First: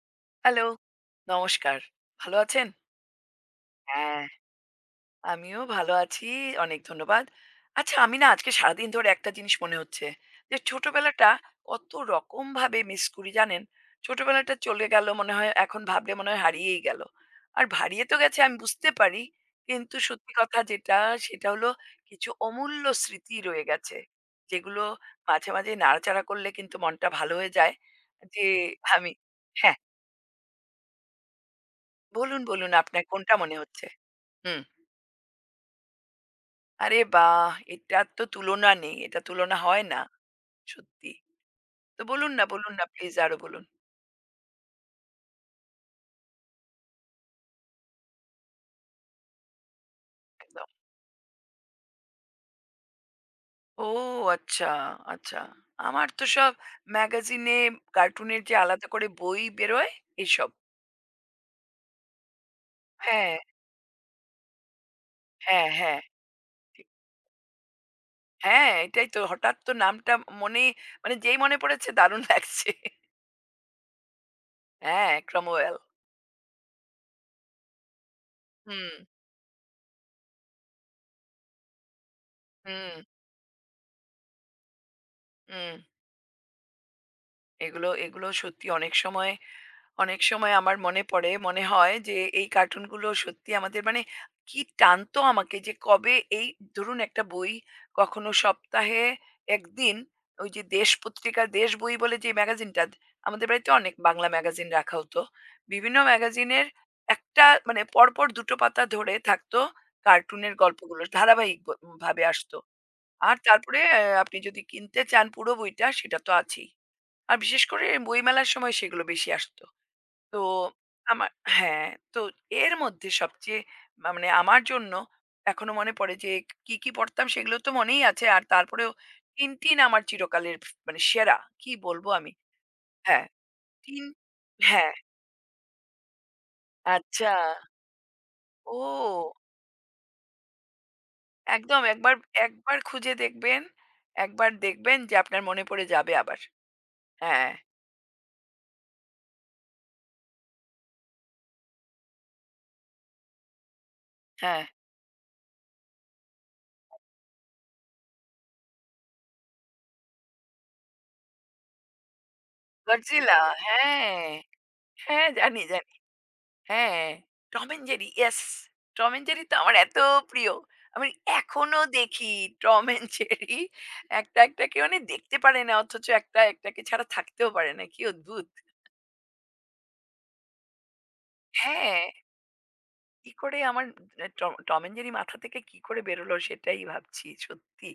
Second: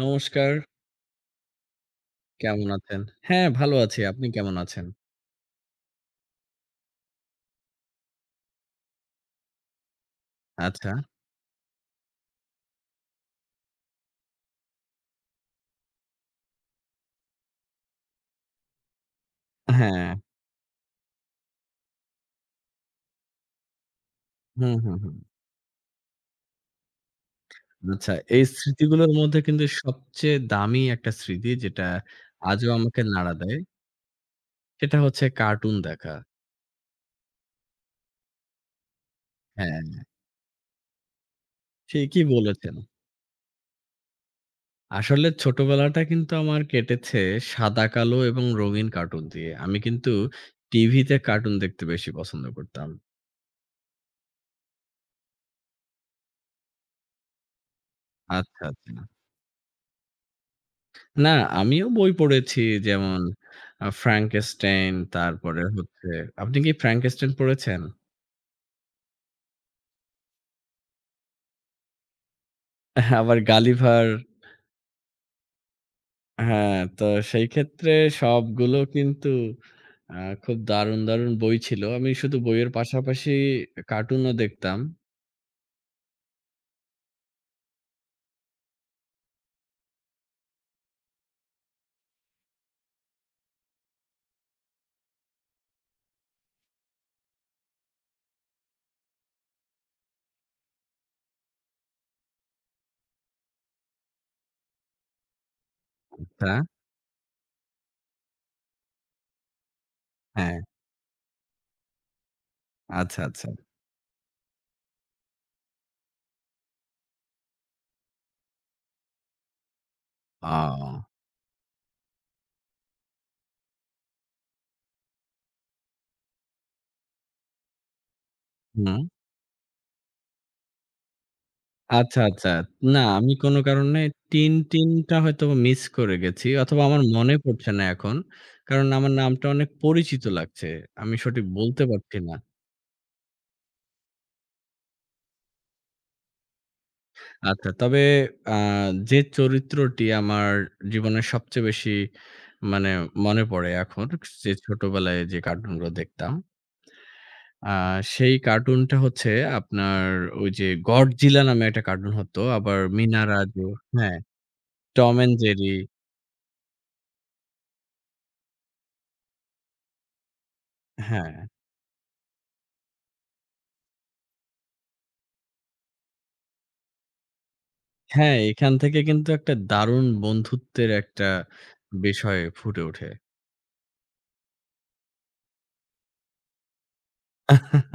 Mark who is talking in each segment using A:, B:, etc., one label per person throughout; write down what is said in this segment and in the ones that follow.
A: নমস্কার,
B: হ্যালো, নমস্কার। ভালো আছেন?
A: কেমন আছেন? হ্যাঁ, ভালো আছি।
B: হ্যাঁ।
A: আপনি কেমন আছেন?
B: আমিও ভালো আছি। অনেক ধন্যবাদ। আচ্ছা, আমি না আজকে সারাদিন ধরে একটা জিনিস মনে হচ্ছে যে,
A: আচ্ছা,
B: ছোটবেলাটা কত রকমভাবে মিস করি জানেন? ছোটবেলাটা চলে গেল মনে হয়, এখন ভাবলে মনে হয় হারিয়েই গেল। আর হারিয়ে তো গেছে আমি বুঝতে পারি। কিন্তু
A: হ্যাঁ।
B: সত্যি কথা যেটা, সেটা হলো কিছু অমূল্য স্মৃতি রয়ে গেছে।
A: হুম,
B: যেগুলো
A: হুম, হুম।
B: মাঝে মাঝে নাড়াচাড়া করলে কিন্তু মনটা ভালো হয়ে যায়।
A: আচ্ছা, এই
B: যে
A: স্মৃতিগুলোর
B: আমি
A: মধ্যে কিন্তু
B: হ্যাঁ,
A: সবচেয়ে দামি একটা স্মৃতি যেটা
B: বলুন,
A: আজও
B: বলুন
A: আমাকে
B: আপনার
A: নাড়া
B: কোনটা মনে
A: দেয়,
B: হচ্ছে? হুম।
A: সেটা হচ্ছে কার্টুন দেখা।
B: আরে বাহ! এটার তো তুলনা নেই। এটা তুলনা হয়
A: হ্যাঁ,
B: না। সত্যি। তো
A: ঠিকই
B: বলুন না, বলুন
A: বলেছেন।
B: না প্লিজ আরো বলুন।
A: আসলে ছোটবেলাটা কিন্তু আমার কেটেছে সাদা-কালো এবং রঙিন কার্টুন দিয়ে। আমি কিন্তু
B: একদম।
A: টিভিতে কার্টুন দেখতে বেশি পছন্দ করতাম।
B: ও আচ্ছা, আচ্ছা। আমার তো সব ম্যাগাজিনে কার্টুনের যে
A: আচ্ছা,
B: আলাদা
A: আচ্ছা।
B: করে বই বেরোয় এসব।
A: না, আমিও বই পড়েছি যেমন
B: হ্যাঁ,
A: 'ফ্রাঙ্কেনস্টাইন' তারপরে
B: হ্যাঁ, হ্যাঁ।
A: হচ্ছে আপনি কি
B: ঠিক।
A: 'ফ্রাঙ্কেনস্টাইন' পড়েছেন?
B: হ্যাঁ, এটাই তো হঠাৎ তো নামটা মনে মানে যেই মনে পড়েছে দারুণ লাগছে।
A: আবার 'গালিভার'
B: হ্যাঁ, ক্রমওয়েল।
A: হ্যাঁ, তো সেই ক্ষেত্রে সবগুলো
B: হুম,
A: কিন্তু আ খুব দারুণ, দারুণ বই ছিল। আমি শুধু বইয়ের
B: হুম,
A: পাশাপাশি কার্টুনও দেখতাম।
B: হুম। এগুলো সত্যি অনেক সময় অনেক সময় আমার মনে পড়ে, মনে হয় যে এই কার্টুনগুলো সত্যি আমাদের মানে কি টানতো আমাকে যে কবে এই ধরুন একটা বই কখনো সপ্তাহে ১ দিন ওই যে দেশ পত্রিকা, দেশ বই বলে যে ম্যাগাজিনটা আমাদের বাড়িতে অনেক বাংলা ম্যাগাজিন রাখা হতো। বিভিন্ন
A: আচ্ছা,
B: ম্যাগাজিনের একটা মানে পরপর ২ টো পাতা ধরে থাকতো কার্টুনের
A: হ্যাঁ,
B: গল্পগুলো ধারাবাহিক ভাবে আসতো।
A: আচ্ছা,
B: আর
A: আচ্ছা।
B: তারপরে আপনি যদি কিনতে চান পুরো বইটা সেটা তো আছেই। আর বিশেষ করে বইমেলার সময় সেগুলো বেশি আসতো। তো
A: ও!
B: আমার হ্যাঁ, তো এর মধ্যে সবচেয়ে মানে আমার জন্য এখনো মনে পড়ে যে কি কি পড়তাম সেগুলো তো মনেই আছে। আর তারপরেও
A: হুম।
B: 'টিনটিন' আমার চিরকালের মানে সেরা। কি বলবো
A: আচ্ছা,
B: আমি?
A: আচ্ছা। না
B: হ্যাঁ,
A: আমি কোন কারণে
B: টিন
A: 'টিনটিন'
B: হ্যাঁ,
A: টা হয়তোবা মিস করে গেছি অথবা আমার
B: আচ্ছা।
A: মনে পড়ছে না এখন। কারণ আমার
B: ও!
A: নামটা অনেক পরিচিত লাগছে। আমি সঠিক
B: একদম
A: বলতে
B: একবার,
A: পারছি না।
B: একবার খুঁজে দেখবেন, একবার দেখবেন যে আপনার মনে পড়ে যাবে আবার। হ্যাঁ,
A: আচ্ছা তবে আ যে চরিত্রটি আমার জীবনের সবচেয়ে বেশি মানে মনে পড়ে এখন যে
B: হ্যাঁ।
A: ছোটবেলায় যে কার্টুনগুলো দেখতাম, আ সেই কার্টুনটা হচ্ছে আপনার ওই যে 'গডজিলা' নামে একটা কার্টুন হতো। আবার 'মিনা
B: 'Godzilla'
A: রাজু' হ্যাঁ,
B: হ্যাঁ,
A: 'টম
B: হ্যাঁ
A: অ্যান্ড
B: জানি,
A: জেরি'
B: জানি। হ্যাঁ, Tom and Jerry yes! Tom and Jerry তো আমার এত প্রিয়। আমি
A: হ্যাঁ।
B: এখনো দেখি টম অ্যান্ড জেরি একটা কে মানে দেখতে পারে না অথচ একটাকে ছাড়া থাকতেও পারে না। কি
A: হ্যাঁ,
B: অদ্ভুত!
A: এখান থেকে কিন্তু একটা দারুণ বন্ধুত্বের একটা
B: হ্যাঁ,
A: বিষয় ফুটে ওঠে।
B: কি করে আমার এ টম টম অ্যান্ড জেরি মাথা থেকে কি করে বেরোলো সেটাই ভাবছি সত্যি।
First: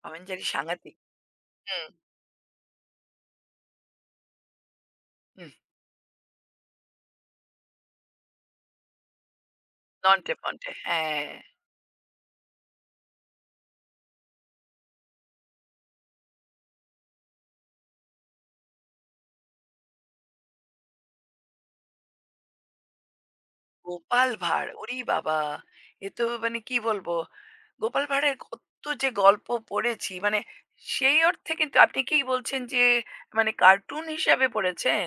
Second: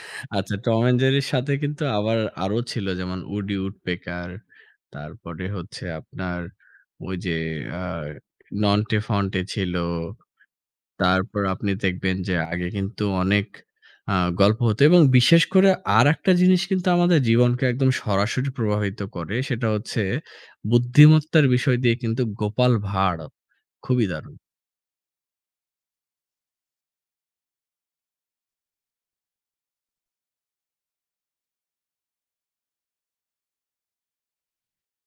B: টম অ্যান্ড জেরি
A: আচ্ছা, টম
B: সাংঘাতিক।
A: অ্যান্ড জেরির সাথে কিন্তু
B: হুম,
A: আবার আরো ছিল যেমন উডি উডপেকার, তারপরে
B: হুম।
A: হচ্ছে আপনার ওই যে আ নন্টে ফন্টে ছিল।
B: নন্টে ফন্টে হ্যাঁ।
A: তারপর আপনি দেখবেন যে আগে কিন্তু অনেক আ গল্প হতো এবং বিশেষ করে আরেকটা জিনিস কিন্তু আমাদের জীবনকে একদম সরাসরি প্রভাবিত করে। সেটা হচ্ছে বুদ্ধিমত্তার বিষয় দিয়ে কিন্তু গোপাল ভাঁড়। খুবই
B: গোপাল
A: দারুণ।
B: ভাঁড়। ওরে বাবা! এ তো মানে কি বলবো? গোপাল ভাঁড়ের কত যে গল্প পড়েছি মানে সেই অর্থে কিন্তু আপনি কি বলছেন যে মানে কার্টুন হিসাবে পড়েছেন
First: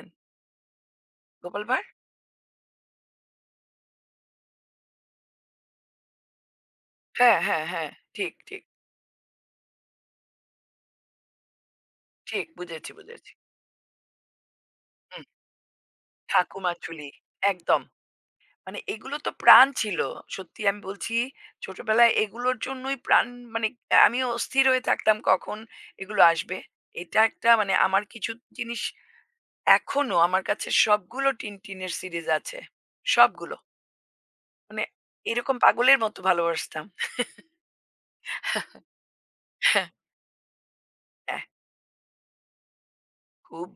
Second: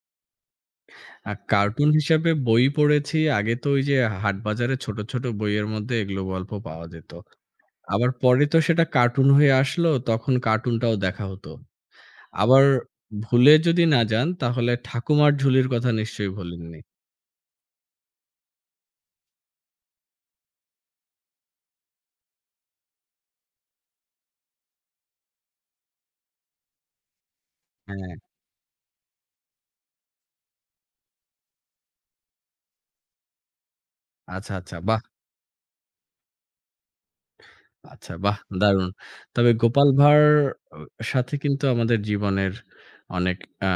B: গোপাল ভাঁড়?
A: কার্টুন হিসাবে বই পড়েছি। আগে তো ওই যে হাটবাজারে ছোট, ছোট বইয়ের মধ্যে এগুলো গল্প পাওয়া যেত।
B: হ্যাঁ, হ্যাঁ, হ্যাঁ।
A: আবার
B: ঠিক,
A: পরে তো
B: ঠিক,
A: সেটা কার্টুন হয়ে আসলো, তখন কার্টুনটাও দেখা হতো।
B: ঠিক,
A: আবার
B: বুঝেছি।
A: ভুলে যদি না যান তাহলে
B: হুম,
A: ঠাকুমার ঝুলির কথা নিশ্চয়ই
B: ঠাকুমা
A: ভোলেননি?
B: চুলি একদম। মানে এগুলো তো প্রাণ ছিল। সত্যি আমি বলছি ছোটবেলায় এগুলোর জন্যই প্রাণ মানে আমিও অস্থির হয়ে থাকতাম কখন এগুলো আসবে। এটা একটা মানে আমার
A: হ্যাঁ,
B: কিছু জিনিস এখনো আমার কাছে সবগুলো টিনটিনের সিরিজ আছে। সবগুলো।
A: আচ্ছা, আচ্ছা।
B: মানে
A: বাহ!
B: এরকম পাগলের মতো ভালোবাসতাম।
A: আচ্ছা বাহ! দারুণ। তবে গোপাল ভাঁড় অ সাথে
B: অ্যা
A: কিন্তু আমাদের জীবনের অনেক আ
B: খুব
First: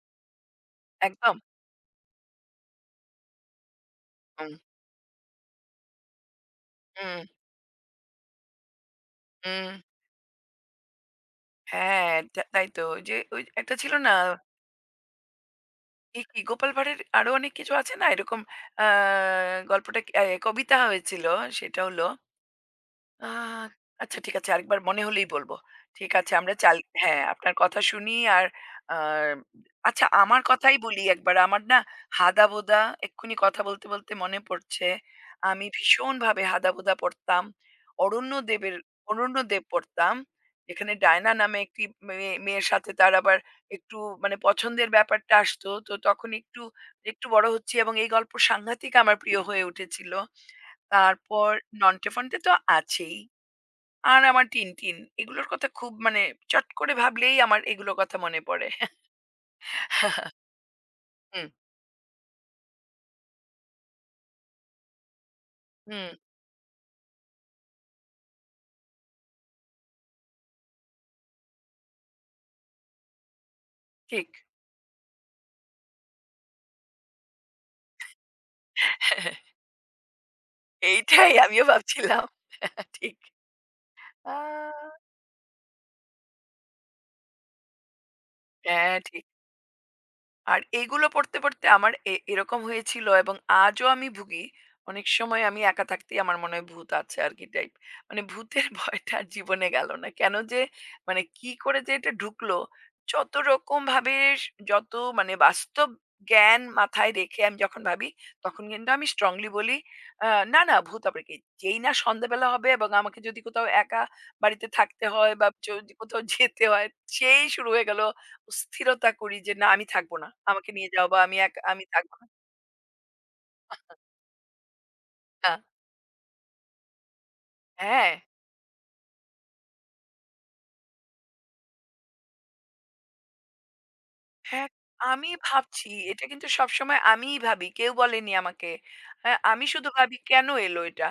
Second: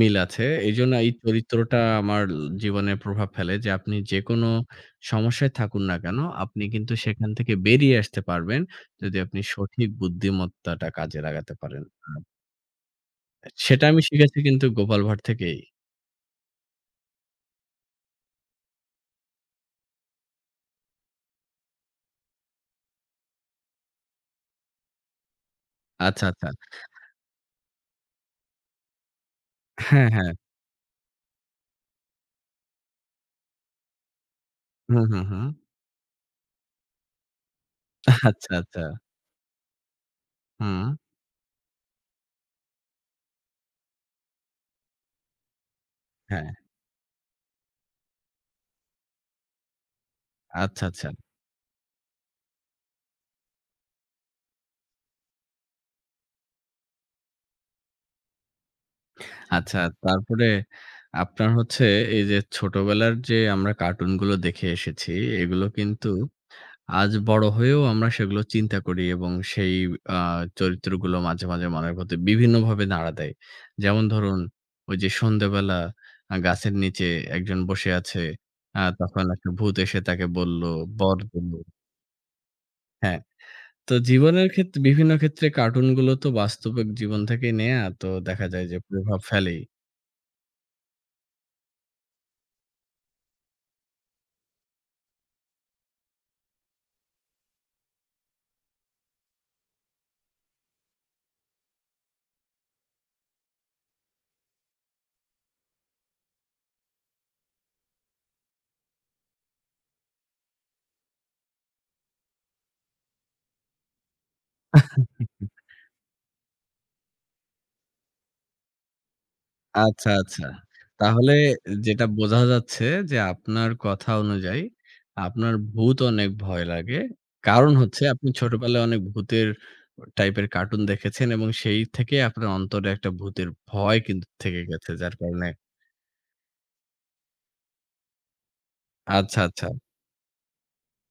A: মিল আছে। এজন্য এই
B: একদম।
A: চরিত্রটা আমার জীবনে প্রভাব ফেলে যে আপনি যেকোনো
B: হুম,
A: সমস্যায় থাকুন না কেন, আপনি কিন্তু
B: হুম,
A: সেখান থেকে বেরিয়ে আসতে পারবেন যদি আপনি
B: হুম।
A: সঠিক বুদ্ধিমত্তাটা কাজে লাগাতে পারেন।
B: হ্যাঁ,
A: আব
B: তা তাই তো। ওই যে ওই একটা
A: সেটা
B: ছিল
A: আমি
B: না
A: শিখেছি কিন্তু গোপাল ভাঁড় থেকেই।
B: কি, গোপাল ভাঁড়ের আরো অনেক কিছু আছে না এরকম আ গল্পটা কি কবিতা হয়েছিল সেটা হল আ আচ্ছা ঠিক আছে আরেকবার মনে হলেই বলব। ঠিক
A: আচ্ছা,
B: আছে
A: আচ্ছা।
B: আমরা হ্যাঁ, আপনার কথা শুনি আর আ আচ্ছা
A: হ্যাঁ, হ্যাঁ।
B: আমার কথাই বলি একবার। আমার না হাদাবোদা এক্ষুনি কথা বলতে মনে পড়ছে।
A: হুম, হুম, হুম।
B: আমি ভীষণভাবে হাদাবোদা পড়তাম।
A: আচ্ছা,
B: অরণ্যদেবের
A: আচ্ছা।
B: অরণ্যদেব পড়তাম।
A: হুম।
B: এখানে ডায়না নামে একটি মেয়ের সাথে তার আবার একটু মানে পছন্দের ব্যাপারটা আসতো। তো তখন
A: হ্যাঁ।
B: একটু বড় হচ্ছি এবং এই গল্প সাংঘাতিক আমার প্রিয় হয়ে উঠেছিল।
A: আচ্ছা, আচ্ছা।
B: তারপর নন্টে ফন্টে তো আছেই। আর আমার 'টিনটিন' এগুলোর কথা খুব মানে চট করে ভাবলেই আমার এগুলোর কথা মনে পড়ে।
A: আচ্ছা, তারপরে
B: হুম,
A: আপনার হচ্ছে এই যে ছোটবেলার যে আমরা কার্টুনগুলো দেখে এসেছি, এগুলো কিন্তু
B: হুম,
A: আজ বড় হয়েও আমরা সেগুলো চিন্তা করি এবং সেই আ চরিত্রগুলো মাঝে, মাঝে মনের মধ্যে বিভিন্নভাবে নাড়া দেয়। যেমন
B: ঠিক।
A: ধরুন ওই যে সন্ধ্যাবেলা গাছের নিচে একজন বসে আছে। তখন একটা ভূত এসে তাকে বলল, বর
B: এইটাই
A: দিল
B: আমিও ভাবছিলাম। ঠিক।
A: হ্যাঁ, তো
B: আ
A: জীবনের ক্ষেত্রে বিভিন্ন ক্ষেত্রে কার্টুনগুলো তো বাস্তবিক জীবন থেকেই নেয়া। তো দেখা যায় যে
B: হ্যাঁ,
A: প্রভাব
B: ঠিক।
A: ফেলেই।
B: আর এগুলো পড়তে আমার এরকম হয়েছিল এবং আজও আমি ভুগি। অনেক সময় আমি একা থাকতেই আমার মনে হয় ভূত আছে আরকি টাইপ। মানে ভূতের ভয়টা আর জীবনে গেল না। কেন যে মানে কি করে যে এটা ঢুকলো? যত রকম ভাবে স যত মানে বাস্তব জ্ঞান মাথায় রেখে আমি যখন ভাবি, তখন কিন্তু আমি স্ট্রংলি বলি, আ "না, না ভূত আবার কি?" যেই না সন্ধ্যাবেলা হবে এবং আমাকে যদি কোথাও একা বাড়িতে থাকতে হয় বা যদি কোথাও যেতে হয়, সেই শুরু হয়ে গেল স্থিরতা করি যে না আমি
A: আচ্ছা,
B: থাকবো না।
A: আচ্ছা।
B: আমাকে নিয়ে যাও বা
A: তাহলে
B: আমি এক আমি
A: যেটা
B: থাকবো না।
A: বোঝা যাচ্ছে যে আপনার কথা অনুযায়ী
B: আ
A: আপনার ভূত অনেক ভয় লাগে। কারণ হচ্ছে
B: হ্যাঁ।
A: আপনি ছোটবেলায় অনেক ভূতের টাইপের কার্টুন দেখেছেন এবং সেই থেকে আপনার অন্তরে একটা ভূতের ভয় কিন্তু থেকে
B: হ্যাঁ,
A: গেছে যার
B: আমি
A: কারণে
B: ভাবছি এটা কিন্তু সবসময় আমিই ভাবি। কেউ বলেনি আমাকে। হ্যাঁ,
A: আচ্ছা,
B: আমি
A: আচ্ছা।
B: শুধু ভাবি কেন এলো এটা?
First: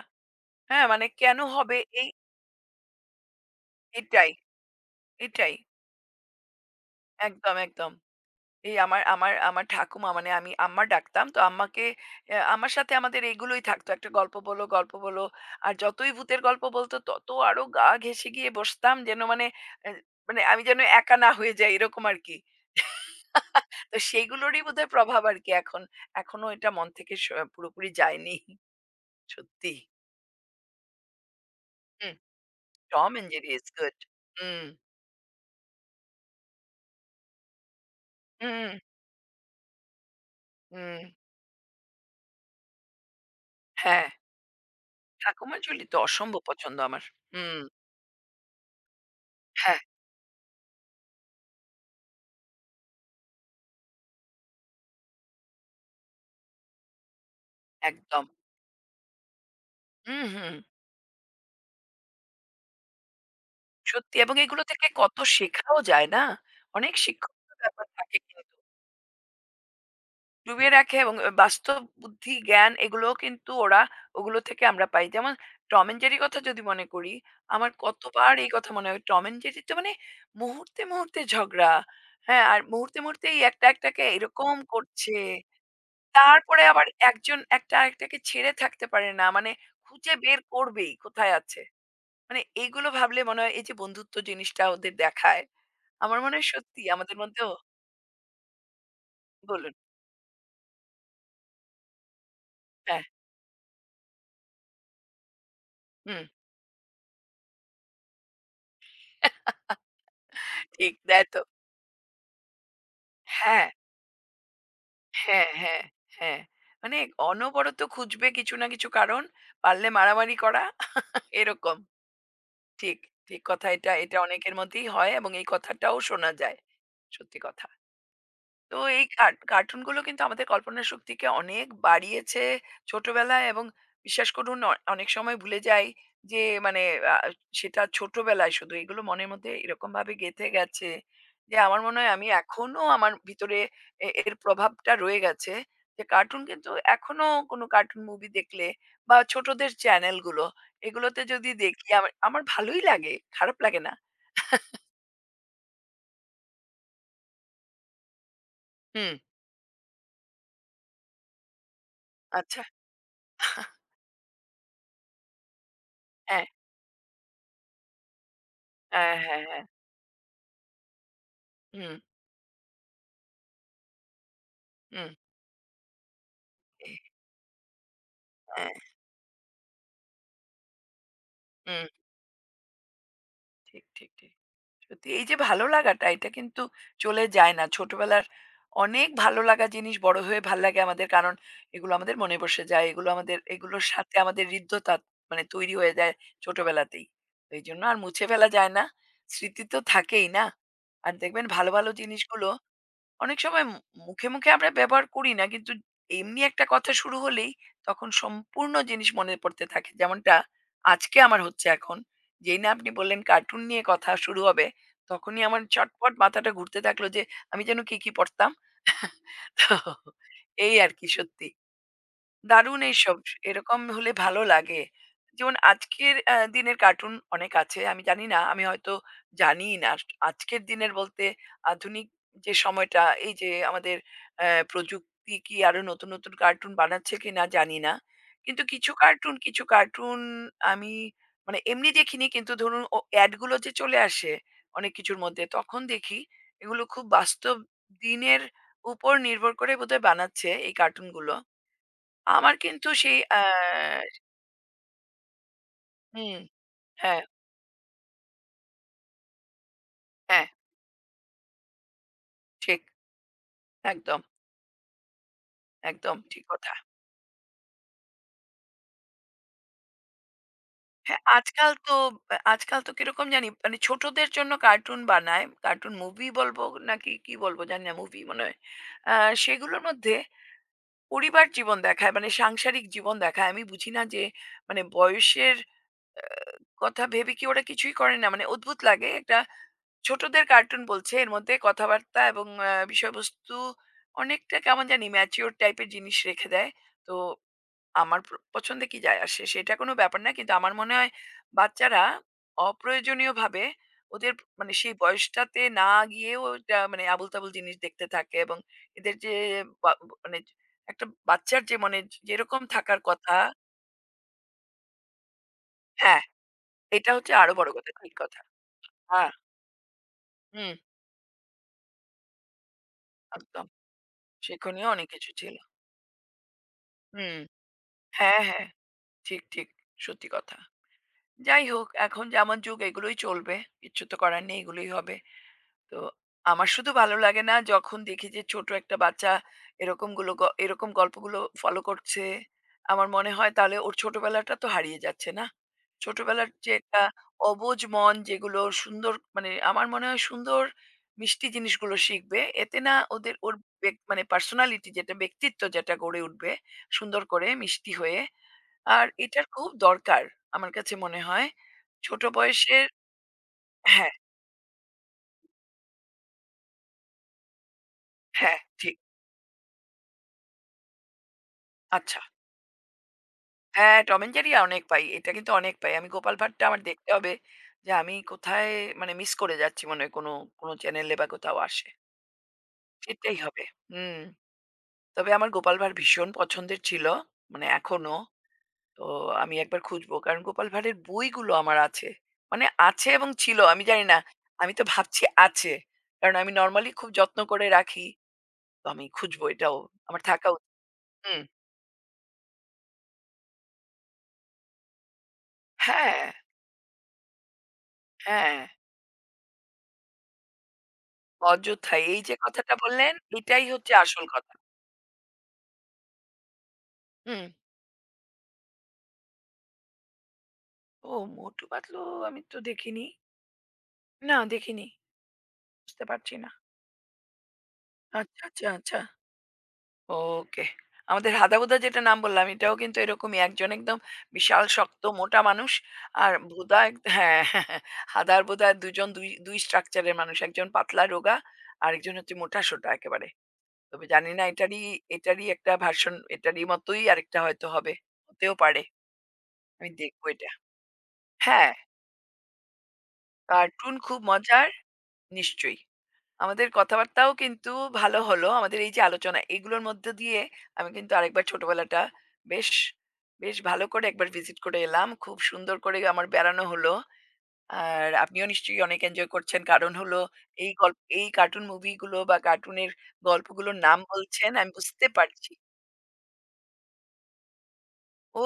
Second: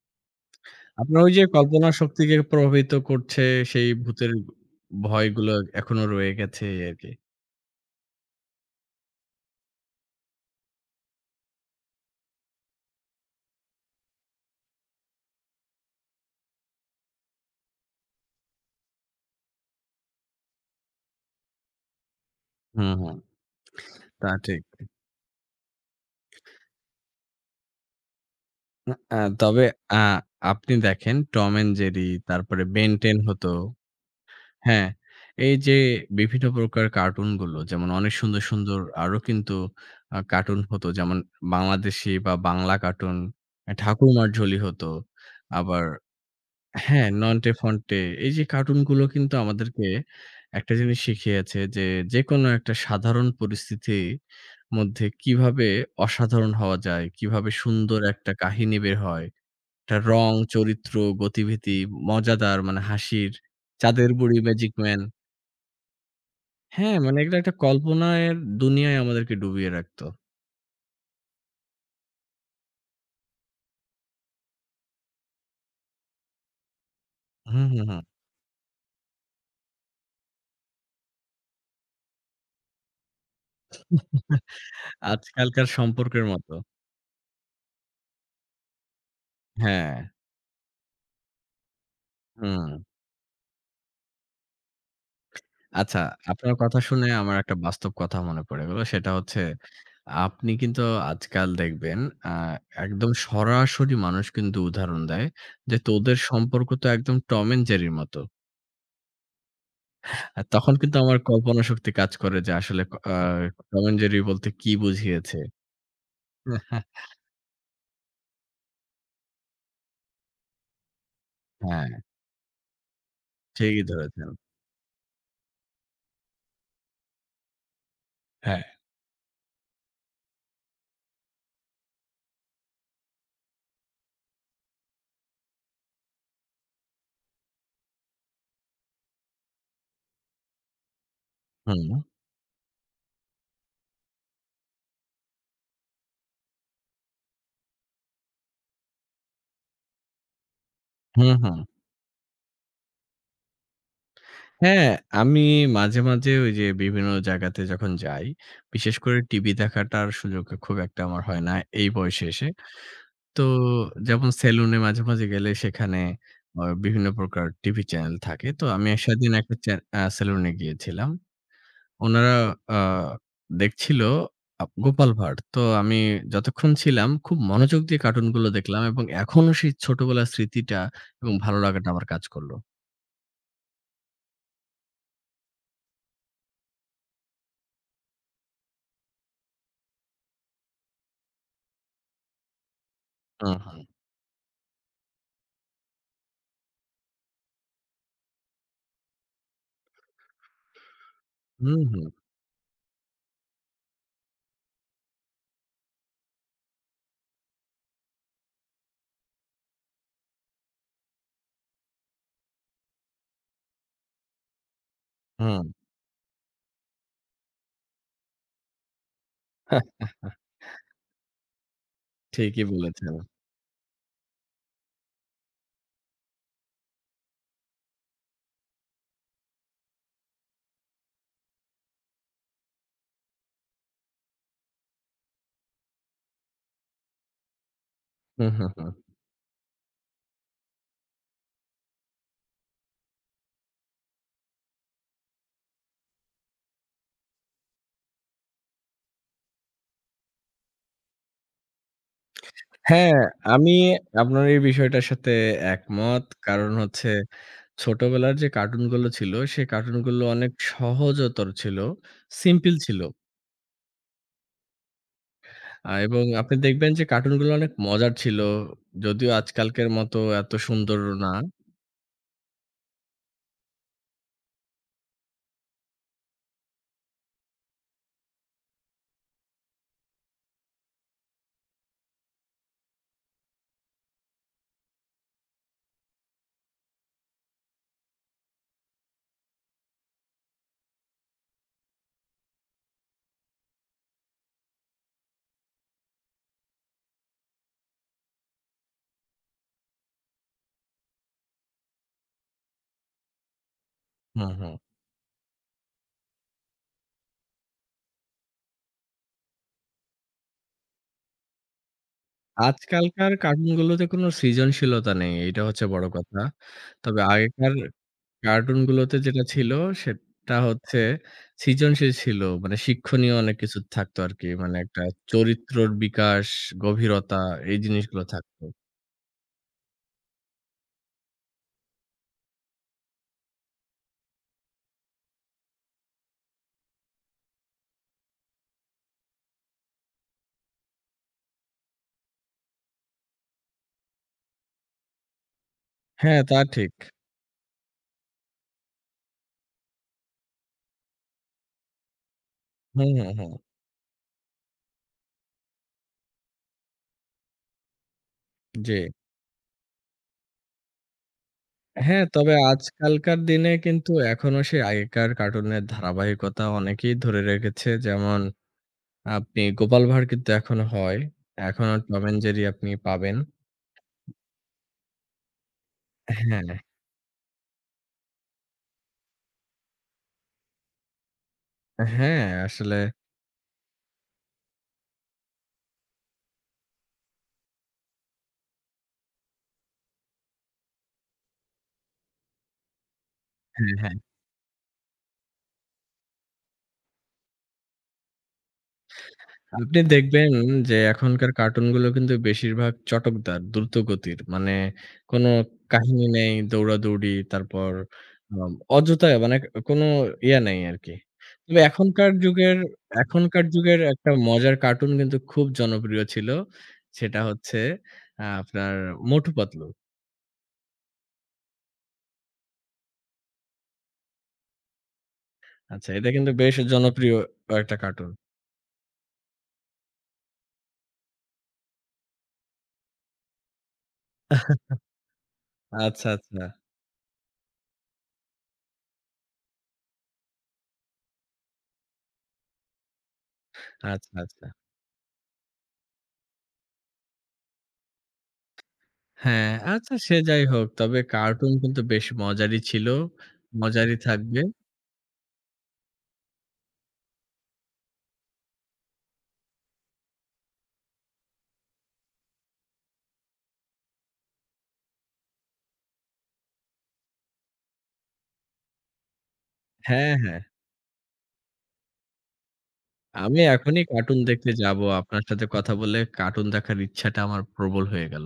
B: হ্যাঁ, মানে
A: আপনার ওই
B: কেন
A: যে
B: হবে
A: কল্পনা
B: এই
A: শক্তিকে প্রভাবিত করছে সেই ভূতের
B: এটাই,
A: ভয়গুলো
B: এটাই।
A: এখনো রয়ে গেছে এই আরকি।
B: একদম। এই আমার আমার আমার ঠাকুমা মানে আমি আম্মা ডাকতাম তো আম্মাকে আমার সাথে আমাদের এগুলোই থাকতো একটা গল্প বলো গল্প বলো আর যতই ভূতের গল্প বলতো তত আরো গা ঘেঁষে গিয়ে বসতাম যেন মানে আহ, মানে আমি যেন একা না হয়ে যাই এরকম আর কি
A: হুম, হুম।
B: তো
A: তা ঠিক।
B: সেইগুলোরই বোধহয় প্রভাব আর কি এখন এখনো এটা মন থেকে পুরোপুরি যায়নি
A: আ তবে
B: সত্যি
A: আ আপনি দেখেন Tom and Jerry
B: হুম
A: তারপরে Ben
B: টম
A: 10
B: এন্ড জেরি
A: হতো।
B: ইজ গুড হুম
A: হ্যাঁ, এই যে বিভিন্ন প্রকার কার্টুন গুলো যেমন অনেক সুন্দর,
B: হুম
A: সুন্দর আরো কিন্তু কার্টুন হতো।
B: হুম
A: যেমন বাংলাদেশী বা বাংলা কার্টুন,
B: হ্যাঁ
A: ঠাকুরমার ঝুলি হতো।
B: ঠাকুমার
A: আবার
B: ঝুলি তো অসম্ভব পছন্দ আমার
A: হ্যাঁ, নন্টে
B: হুম
A: ফন্টে এই যে কার্টুন গুলো কিন্তু
B: হ্যাঁ
A: আমাদেরকে একটা জিনিস শিখিয়েছে যে, যেকোনো একটা সাধারণ পরিস্থিতির মধ্যে কিভাবে অসাধারণ হওয়া যায়, কিভাবে সুন্দর
B: একদম
A: একটা কাহিনী বের হয়। একটা
B: হুম
A: রং,
B: হুম
A: চরিত্র, গতিবিধি, মজাদার মানে হাসির, চাঁদের
B: সত্যি এবং
A: বুড়ি,
B: এগুলো
A: ম্যাজিক
B: থেকে
A: ম্যান
B: কত শেখাও যায় না? অনেক
A: হ্যাঁ, মানে এগুলো একটা
B: শিক্ষণীয় ব্যাপার থাকে
A: কল্পনার
B: কিন্তু।
A: দুনিয়ায় আমাদেরকে ডুবিয়ে রাখতো।
B: ডুবিয়ে রাখে এবং বাস্তব বুদ্ধি, জ্ঞান এগুলোও কিন্তু ওরা ওগুলো থেকে আমরা পাই। যেমন টম অ্যান্ড জেরির কথা যদি মনে করি,
A: হুম,
B: আমার
A: হুম, হুম।
B: কতবার এই কথা মনে হয়। টম অ্যান্ড জেরির তো মানে মুহূর্তে মুহূর্তে ঝগড়া। হ্যাঁ, আর মুহূর্তে মুহূর্তেই একটা একটাকে এরকম করছে।
A: আজকালকার সম্পর্কের মতো।
B: তারপরে আবার একজন একটা আরেকটাকে ছেড়ে থাকতে পারে না। মানে
A: হ্যাঁ,
B: খুঁজে বের করবেই কোথায় আছে। মানে
A: হুম।
B: এইগুলো ভাবলে মনে হয় এই যে বন্ধুত্ব জিনিসটা ওদের দেখায়।
A: আচ্ছা,
B: আমার মনে হয়
A: আপনার কথা
B: সত্যি
A: শুনে
B: আমাদের
A: আমার
B: মধ্যেও
A: একটা বাস্তব কথা মনে পড়ে গেল। সেটা হচ্ছে
B: বলুন।
A: আপনি কিন্তু আজকাল দেখবেন আ
B: হ্যাঁ,
A: একদম সরাসরি মানুষ কিন্তু উদাহরণ দেয় যে, "তোদের
B: হুম।
A: সম্পর্ক তো একদম টম অ্যান্ড জেরির মতো।" আর তখন
B: ঠিক
A: কিন্তু আমার
B: দেয় তো।
A: কল্পনা শক্তি কাজ করে যে আসলে ক আ
B: হ্যাঁ,
A: টম অ্যান্ড জেরি বলতে কি বুঝিয়েছে?
B: হ্যাঁ, হ্যাঁ, হ্যাঁ। মানে অনবরত খুঁজবে কিছু না কিছু কারণ, পারলে মারামারি করা এরকম।
A: হ্যাঁ,
B: ঠিক, ঠিক কথা
A: ঠিকই
B: এটা
A: ধরেছেন।
B: অনেকের মধ্যেই হয় এবং এই কথাটাও শোনা যায়। সত্যি কথা।
A: হ্যাঁ।
B: তো এই কার্টুনগুলো কিন্তু আমাদের কল্পনা শক্তিকে অনেক বাড়িয়েছে ছোটবেলায় এবং বিশ্বাস করুন অনেক সময় ভুলে যাই যে মানে আহ, সেটা ছোটবেলায় শুধু এগুলো মনের মধ্যে এরকম ভাবে গেঁথে গেছে যে আমার
A: হুম।
B: মনে হয় আমি এখনো আমার ভিতরে এর প্রভাবটা রয়ে গেছে যে কার্টুন কিন্তু এখনো কোনো কার্টুন মুভি দেখলে বা ছোটদের চ্যানেলগুলো এগুলোতে
A: হুম,
B: যদি
A: হুম।
B: দেখি আমার আমার ভালোই লাগে খারাপ লাগে না
A: হ্যাঁ, আমি মাঝে, মাঝে ওই যে বিভিন্ন জায়গাতে যখন যাই, বিশেষ
B: হুম
A: করে টিভি দেখাটার সুযোগ খুব একটা আমার হয় না এই বয়সে এসে।
B: আচ্ছা
A: তো যেমন সেলুনে মাঝে, মাঝে গেলে সেখানে
B: হ্যাঁ
A: বিভিন্ন প্রকার টিভি চ্যানেল থাকে। তো আমি
B: হ্যাঁ
A: সেদিন
B: হ্যাঁ
A: একটা
B: হ্যাঁ
A: চ্যা আ সেলুনে গিয়েছিলাম।
B: হুম
A: উনারা আ দেখছিল গোপাল
B: হুম
A: ভাঁড়। তো আমি যতক্ষণ
B: এ-
A: ছিলাম খুব মনোযোগ দিয়ে কার্টুনগুলো
B: হ্যাঁ
A: দেখলাম এবং এখনো সেই ছোটবেলার স্মৃতিটা এবং ভালো
B: হুম,
A: লাগাটা আমার কাজ করল।
B: ঠিক। সত্যি এই যে ভালো লাগাটা এটা কিন্তু চলে যায় না। ছোটবেলার অনেক ভালো লাগা জিনিস বড় হয়ে ভাল লাগে আমাদের। কারণ এগুলো আমাদের মনে বসে যায়। এগুলো আমাদের
A: হুম, হুম।
B: এগুলোর সাথে আমাদের হৃদ্যতা মানে তৈরি হয়ে যায় ছোটবেলাতেই। তো এইজন্য আর মুছে ফেলা যায় না। স্মৃতি তো থাকেই না? আর দেখবেন ভালো,
A: হুম,
B: ভালো
A: হুম,
B: জিনিসগুলো অনেক সময় মুখে মুখে আমরা ব্যবহার করি না। কিন্তু এমনি একটা কথা শুরু হলেই তখন সম্পূর্ণ জিনিস মনে পড়তে থাকে। যেমনটা আজকে আমার হচ্ছে এখন। যেই না আপনি বললেন কার্টুন নিয়ে কথা শুরু হবে, তখনই আমার
A: হুম।
B: চটপট মাথাটা ঘুরতে থাকলো যে আমি যেন কি কি পড়তাম? তো এই আর কি সত্যি।
A: ঠিকই
B: দারুণ
A: বলেছেন।
B: এইসব। এরকম হলে ভালো লাগে। যেমন আজকের দিনের কার্টুন অনেক আছে। আমি জানি না, আমি হয়তো জানিই না। আজকের দিনের বলতে আধুনিক যে সময়টা, এই যে আমাদের প্রযুক্তি কি আরো নতুন নতুন কার্টুন বানাচ্ছে কিনা জানি না।
A: হুম,
B: কিন্তু
A: হুম, হুম।
B: কিছু কার্টুন আমি মানে এমনি দেখিনি কিন্তু ধরুন ও এড গুলো যে চলে আসে অনেক কিছুর মধ্যে, তখন দেখি এগুলো খুব বাস্তব দিনের উপর নির্ভর করে বোধহয় বানাচ্ছে এই কার্টুনগুলো। আমার কিন্তু
A: হ্যাঁ,
B: সেই
A: আমি আপনার এই বিষয়টার সাথে একমত।
B: হুম,
A: কারণ হচ্ছে
B: হ্যাঁ,
A: ছোটবেলার যে কার্টুনগুলো ছিল, সে কার্টুনগুলো
B: হ্যাঁ,
A: অনেক সহজতর ছিল, সিম্পল
B: ঠিক।
A: ছিল।
B: একদম, একদম
A: এবং
B: ঠিক
A: আপনি
B: কথা।
A: দেখবেন যে কার্টুনগুলো অনেক মজার ছিল। যদিও আজকালকের মতো এত সুন্দর
B: হ্যাঁ,
A: না।
B: আজকাল তো আজকাল তো কিরকম জানি মানে ছোটদের জন্য কার্টুন বানায়। কার্টুন মুভি বলবো নাকি কি বলবো জানি না মুভি মনে হয়। আ সেগুলোর মধ্যে পরিবার জীবন দেখায় মানে সাংসারিক জীবন দেখায়। আমি বুঝি না যে মানে বয়সের কথা ভেবে কি ওরা কিছুই করে না। মানে অদ্ভুত লাগে একটা ছোটদের কার্টুন বলছে এর মধ্যে কথাবার্তা এবং বিষয়বস্তু অনেকটা কেমন জানি ম্যাচিউরড টাইপের জিনিস রেখে দেয়। তো আমার পছন্দে কি যায় আসে? সেটা কোন ব্যাপার না। কিন্তু আমার মনে হয় বাচ্চারা অপ্রয়োজনীয়ভাবে ওদের
A: হুম,
B: মানে
A: হুম।
B: সেই বয়সটাতে না গিয়েও ওটা মানে আবোল-তাবোল জিনিস দেখতে থাকে এবং এদের যে বা মানে একটা বাচ্চার যে মনে যেরকম থাকার
A: আজকালকার
B: কথা
A: কার্টুনগুলোতে কোনো সৃজনশীলতা নেই। এটা হচ্ছে বড়
B: হ্যাঁ,
A: কথা।
B: এটা
A: তবে
B: হচ্ছে আরো বড়
A: আগেকার
B: কথা। ঠিক কথা।
A: কার্টুন গুলোতে
B: আ
A: যেটা ছিল সেটা
B: হুম,
A: হচ্ছে সৃজনশীল ছিল। মানে শিক্ষণীয় অনেক
B: একদম।
A: কিছু থাকতো আরকি। মানে
B: শিক্ষণীয়
A: একটা
B: অনেক কিছু ছিল।
A: চরিত্রর বিকাশ,
B: হুম।
A: গভীরতা এই জিনিসগুলো
B: হ্যাঁ,
A: থাকতো।
B: হ্যাঁ। ঠিক। সত্যি কথা। যাই হোক এখন যেমন যুগ এগুলোই চলবে। কিচ্ছু তো করার নেই এগুলোই হবে। তো আমার শুধু ভালো লাগে না যখন দেখি যে ছোট একটা বাচ্চা এরকম গুলো গ এরকম গল্পগুলো ফলো করছে। আমার মনে হয় তাহলে ওর ছোটবেলাটা তো হারিয়ে যাচ্ছে না?
A: হ্যাঁ,
B: ছোটবেলার
A: তা
B: যে
A: ঠিক।
B: একটা অবুঝ মন যেগুলো সুন্দর মানে আমার মনে হয় সুন্দর মিষ্টি জিনিসগুলো শিখবে। এতে না
A: হুম, হুম, হুম।
B: ওর মানে পার্সোনালিটি যেটা ব্যক্তিত্ব যেটা গড়ে উঠবে সুন্দর করে মিষ্টি হয়ে।
A: জি।
B: আর এটার খুব দরকার আমার কাছে মনে হয়। ছোট
A: হ্যাঁ, তবে
B: বয়সের
A: আজকালকার দিনে কিন্তু
B: হ্যাঁ,
A: এখনো সেই আগেকার কার্টুনের ধারাবাহিকতা অনেকেই ধরে রেখেছে। যেমন
B: হ্যাঁ, ঠিক।
A: আপনি গোপাল ভাঁড় কিন্তু এখনো হয়। এখনো
B: আচ্ছা।
A: টম অ্যান্ড জেরি আপনি পাবেন।
B: হ্যাঁ, টম অ্যান্ড জেরি অনেক পাই। এটা কিন্তু অনেক পাই। আমি গোপাল
A: হ্যাঁ,
B: ভাঁড়টা আমার দেখতে হবে যে আমি কোথায় মানে মিস করে যাচ্ছি মনে হয় কোনো চ্যানেলে বা কোথাও আসে।
A: হ্যাঁ আসলে
B: সেটাই হবে। হুম। তবে আমার গোপাল ভাঁড় ভীষণ পছন্দের ছিল। মানে এখনো। তো আমি একবার খুঁজবো। কারণ গোপাল ভাঁড়ের বইগুলো আমার আছে। মানে আছে এবং ছিল আমি
A: হ্যাঁ,
B: জানি
A: হ্যাঁ।
B: না। আমি তো ভাবছি আছে। কারণ আমি নরমালি খুব যত্ন করে রাখি। তো আমি খুঁজবো এটাও।
A: আপনি
B: আমার
A: দেখবেন
B: থাকা উচিত।
A: যে
B: হুম।
A: এখনকার কার্টুনগুলো কিন্তু বেশিরভাগ চটকদার, দ্রুতগতির। মানে কোনো
B: হ্যাঁ,
A: কাহিনী নেই, দৌড়াদৌড়ি, তারপর
B: হ্যাঁ।
A: অযথা মানে কোনো ইয়া নাই আরকি। তবে
B: অযথা এই
A: এখনকার
B: যে কথাটা
A: যুগের
B: বললেন,
A: এখনকার
B: এটাই হচ্ছে
A: যুগের
B: আসল
A: একটা
B: কথা।
A: মজার কার্টুন কিন্তু খুব জনপ্রিয় ছিল। সেটা
B: হুম।
A: হচ্ছে আপনার মোটু পাতলু।
B: ও মোটু পাতলু আমি তো দেখিনি। না দেখিনি। বুঝতে
A: আচ্ছা, এটা
B: পারছি না।
A: কিন্তু বেশ জনপ্রিয় একটা কার্টুন।
B: আচ্ছা, আচ্ছা, আচ্ছা। ওকে। আমাদের হাঁদা ভুঁদা যেটা নাম বললাম এটাও কিন্তু এরকমই একজন একদম বিশাল শক্ত মোটা মানুষ।
A: আচ্ছা,
B: আর
A: আচ্ছা।
B: ভুঁদা এক হ্যাঁ, হাঁদা আর ভুঁদা দুজন ২ স্ট্রাকচার এর মানুষ। একজন পাতলা রোগা, আরেকজন হচ্ছে মোটা সোটা একেবারে। তবে জানি
A: আচ্ছা,
B: না
A: আচ্ছা।
B: এটারই এটারই একটা ভার্সন এটারই মতোই আরেকটা হয়তো হবে। হতেও পারে।
A: হ্যাঁ,
B: আমি
A: আচ্ছা
B: দেখব
A: সে
B: এটা।
A: যাই হোক। তবে
B: হ্যাঁ,
A: কার্টুন কিন্তু বেশ মজারই ছিল,
B: কার্টুন
A: মজারই
B: খুব
A: থাকবে।
B: মজার নিশ্চয়ই। আমাদের কথাবার্তাও কিন্তু ভালো হলো। আমাদের এই যে আলোচনা এগুলোর মধ্য দিয়ে আমি কিন্তু আরেকবার ছোটবেলাটা বেশ, বেশ ভালো করে একবার ভিজিট করে এলাম। খুব সুন্দর করে আমার বেড়ানো হলো। আর আপনিও নিশ্চয়ই অনেক এনজয় করছেন। কারণ হলো
A: হ্যাঁ, হ্যাঁ।
B: এই গল্প এই কার্টুন মুভি গুলো বা কার্টুনের
A: আমি
B: গল্পগুলোর নাম
A: এখনই কার্টুন
B: বলছেন আমি
A: দেখতে যাব।
B: বুঝতে
A: আপনার
B: পারছি।
A: সাথে কথা বলে কার্টুন দেখার ইচ্ছাটা আমার প্রবল হয়ে গেল।
B: ও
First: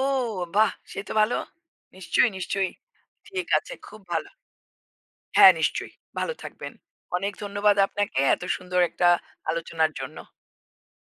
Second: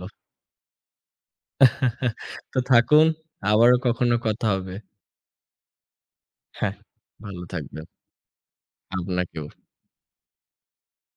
B: বাহ! সে তো ভালো। নিশ্চয়ই,
A: তো
B: নিশ্চয়ই।
A: থাকুন,
B: ঠিক আছে,
A: আবারও
B: খুব
A: কখনো
B: ভালো।
A: কথা হবে।
B: হ্যাঁ, নিশ্চয়ই। ভালো থাকবেন।
A: হ্যাঁ,
B: অনেক
A: ভালো
B: ধন্যবাদ
A: থাকবেন।
B: আপনাকে এত সুন্দর একটা
A: আপনাকেও।
B: আলোচনার জন্য।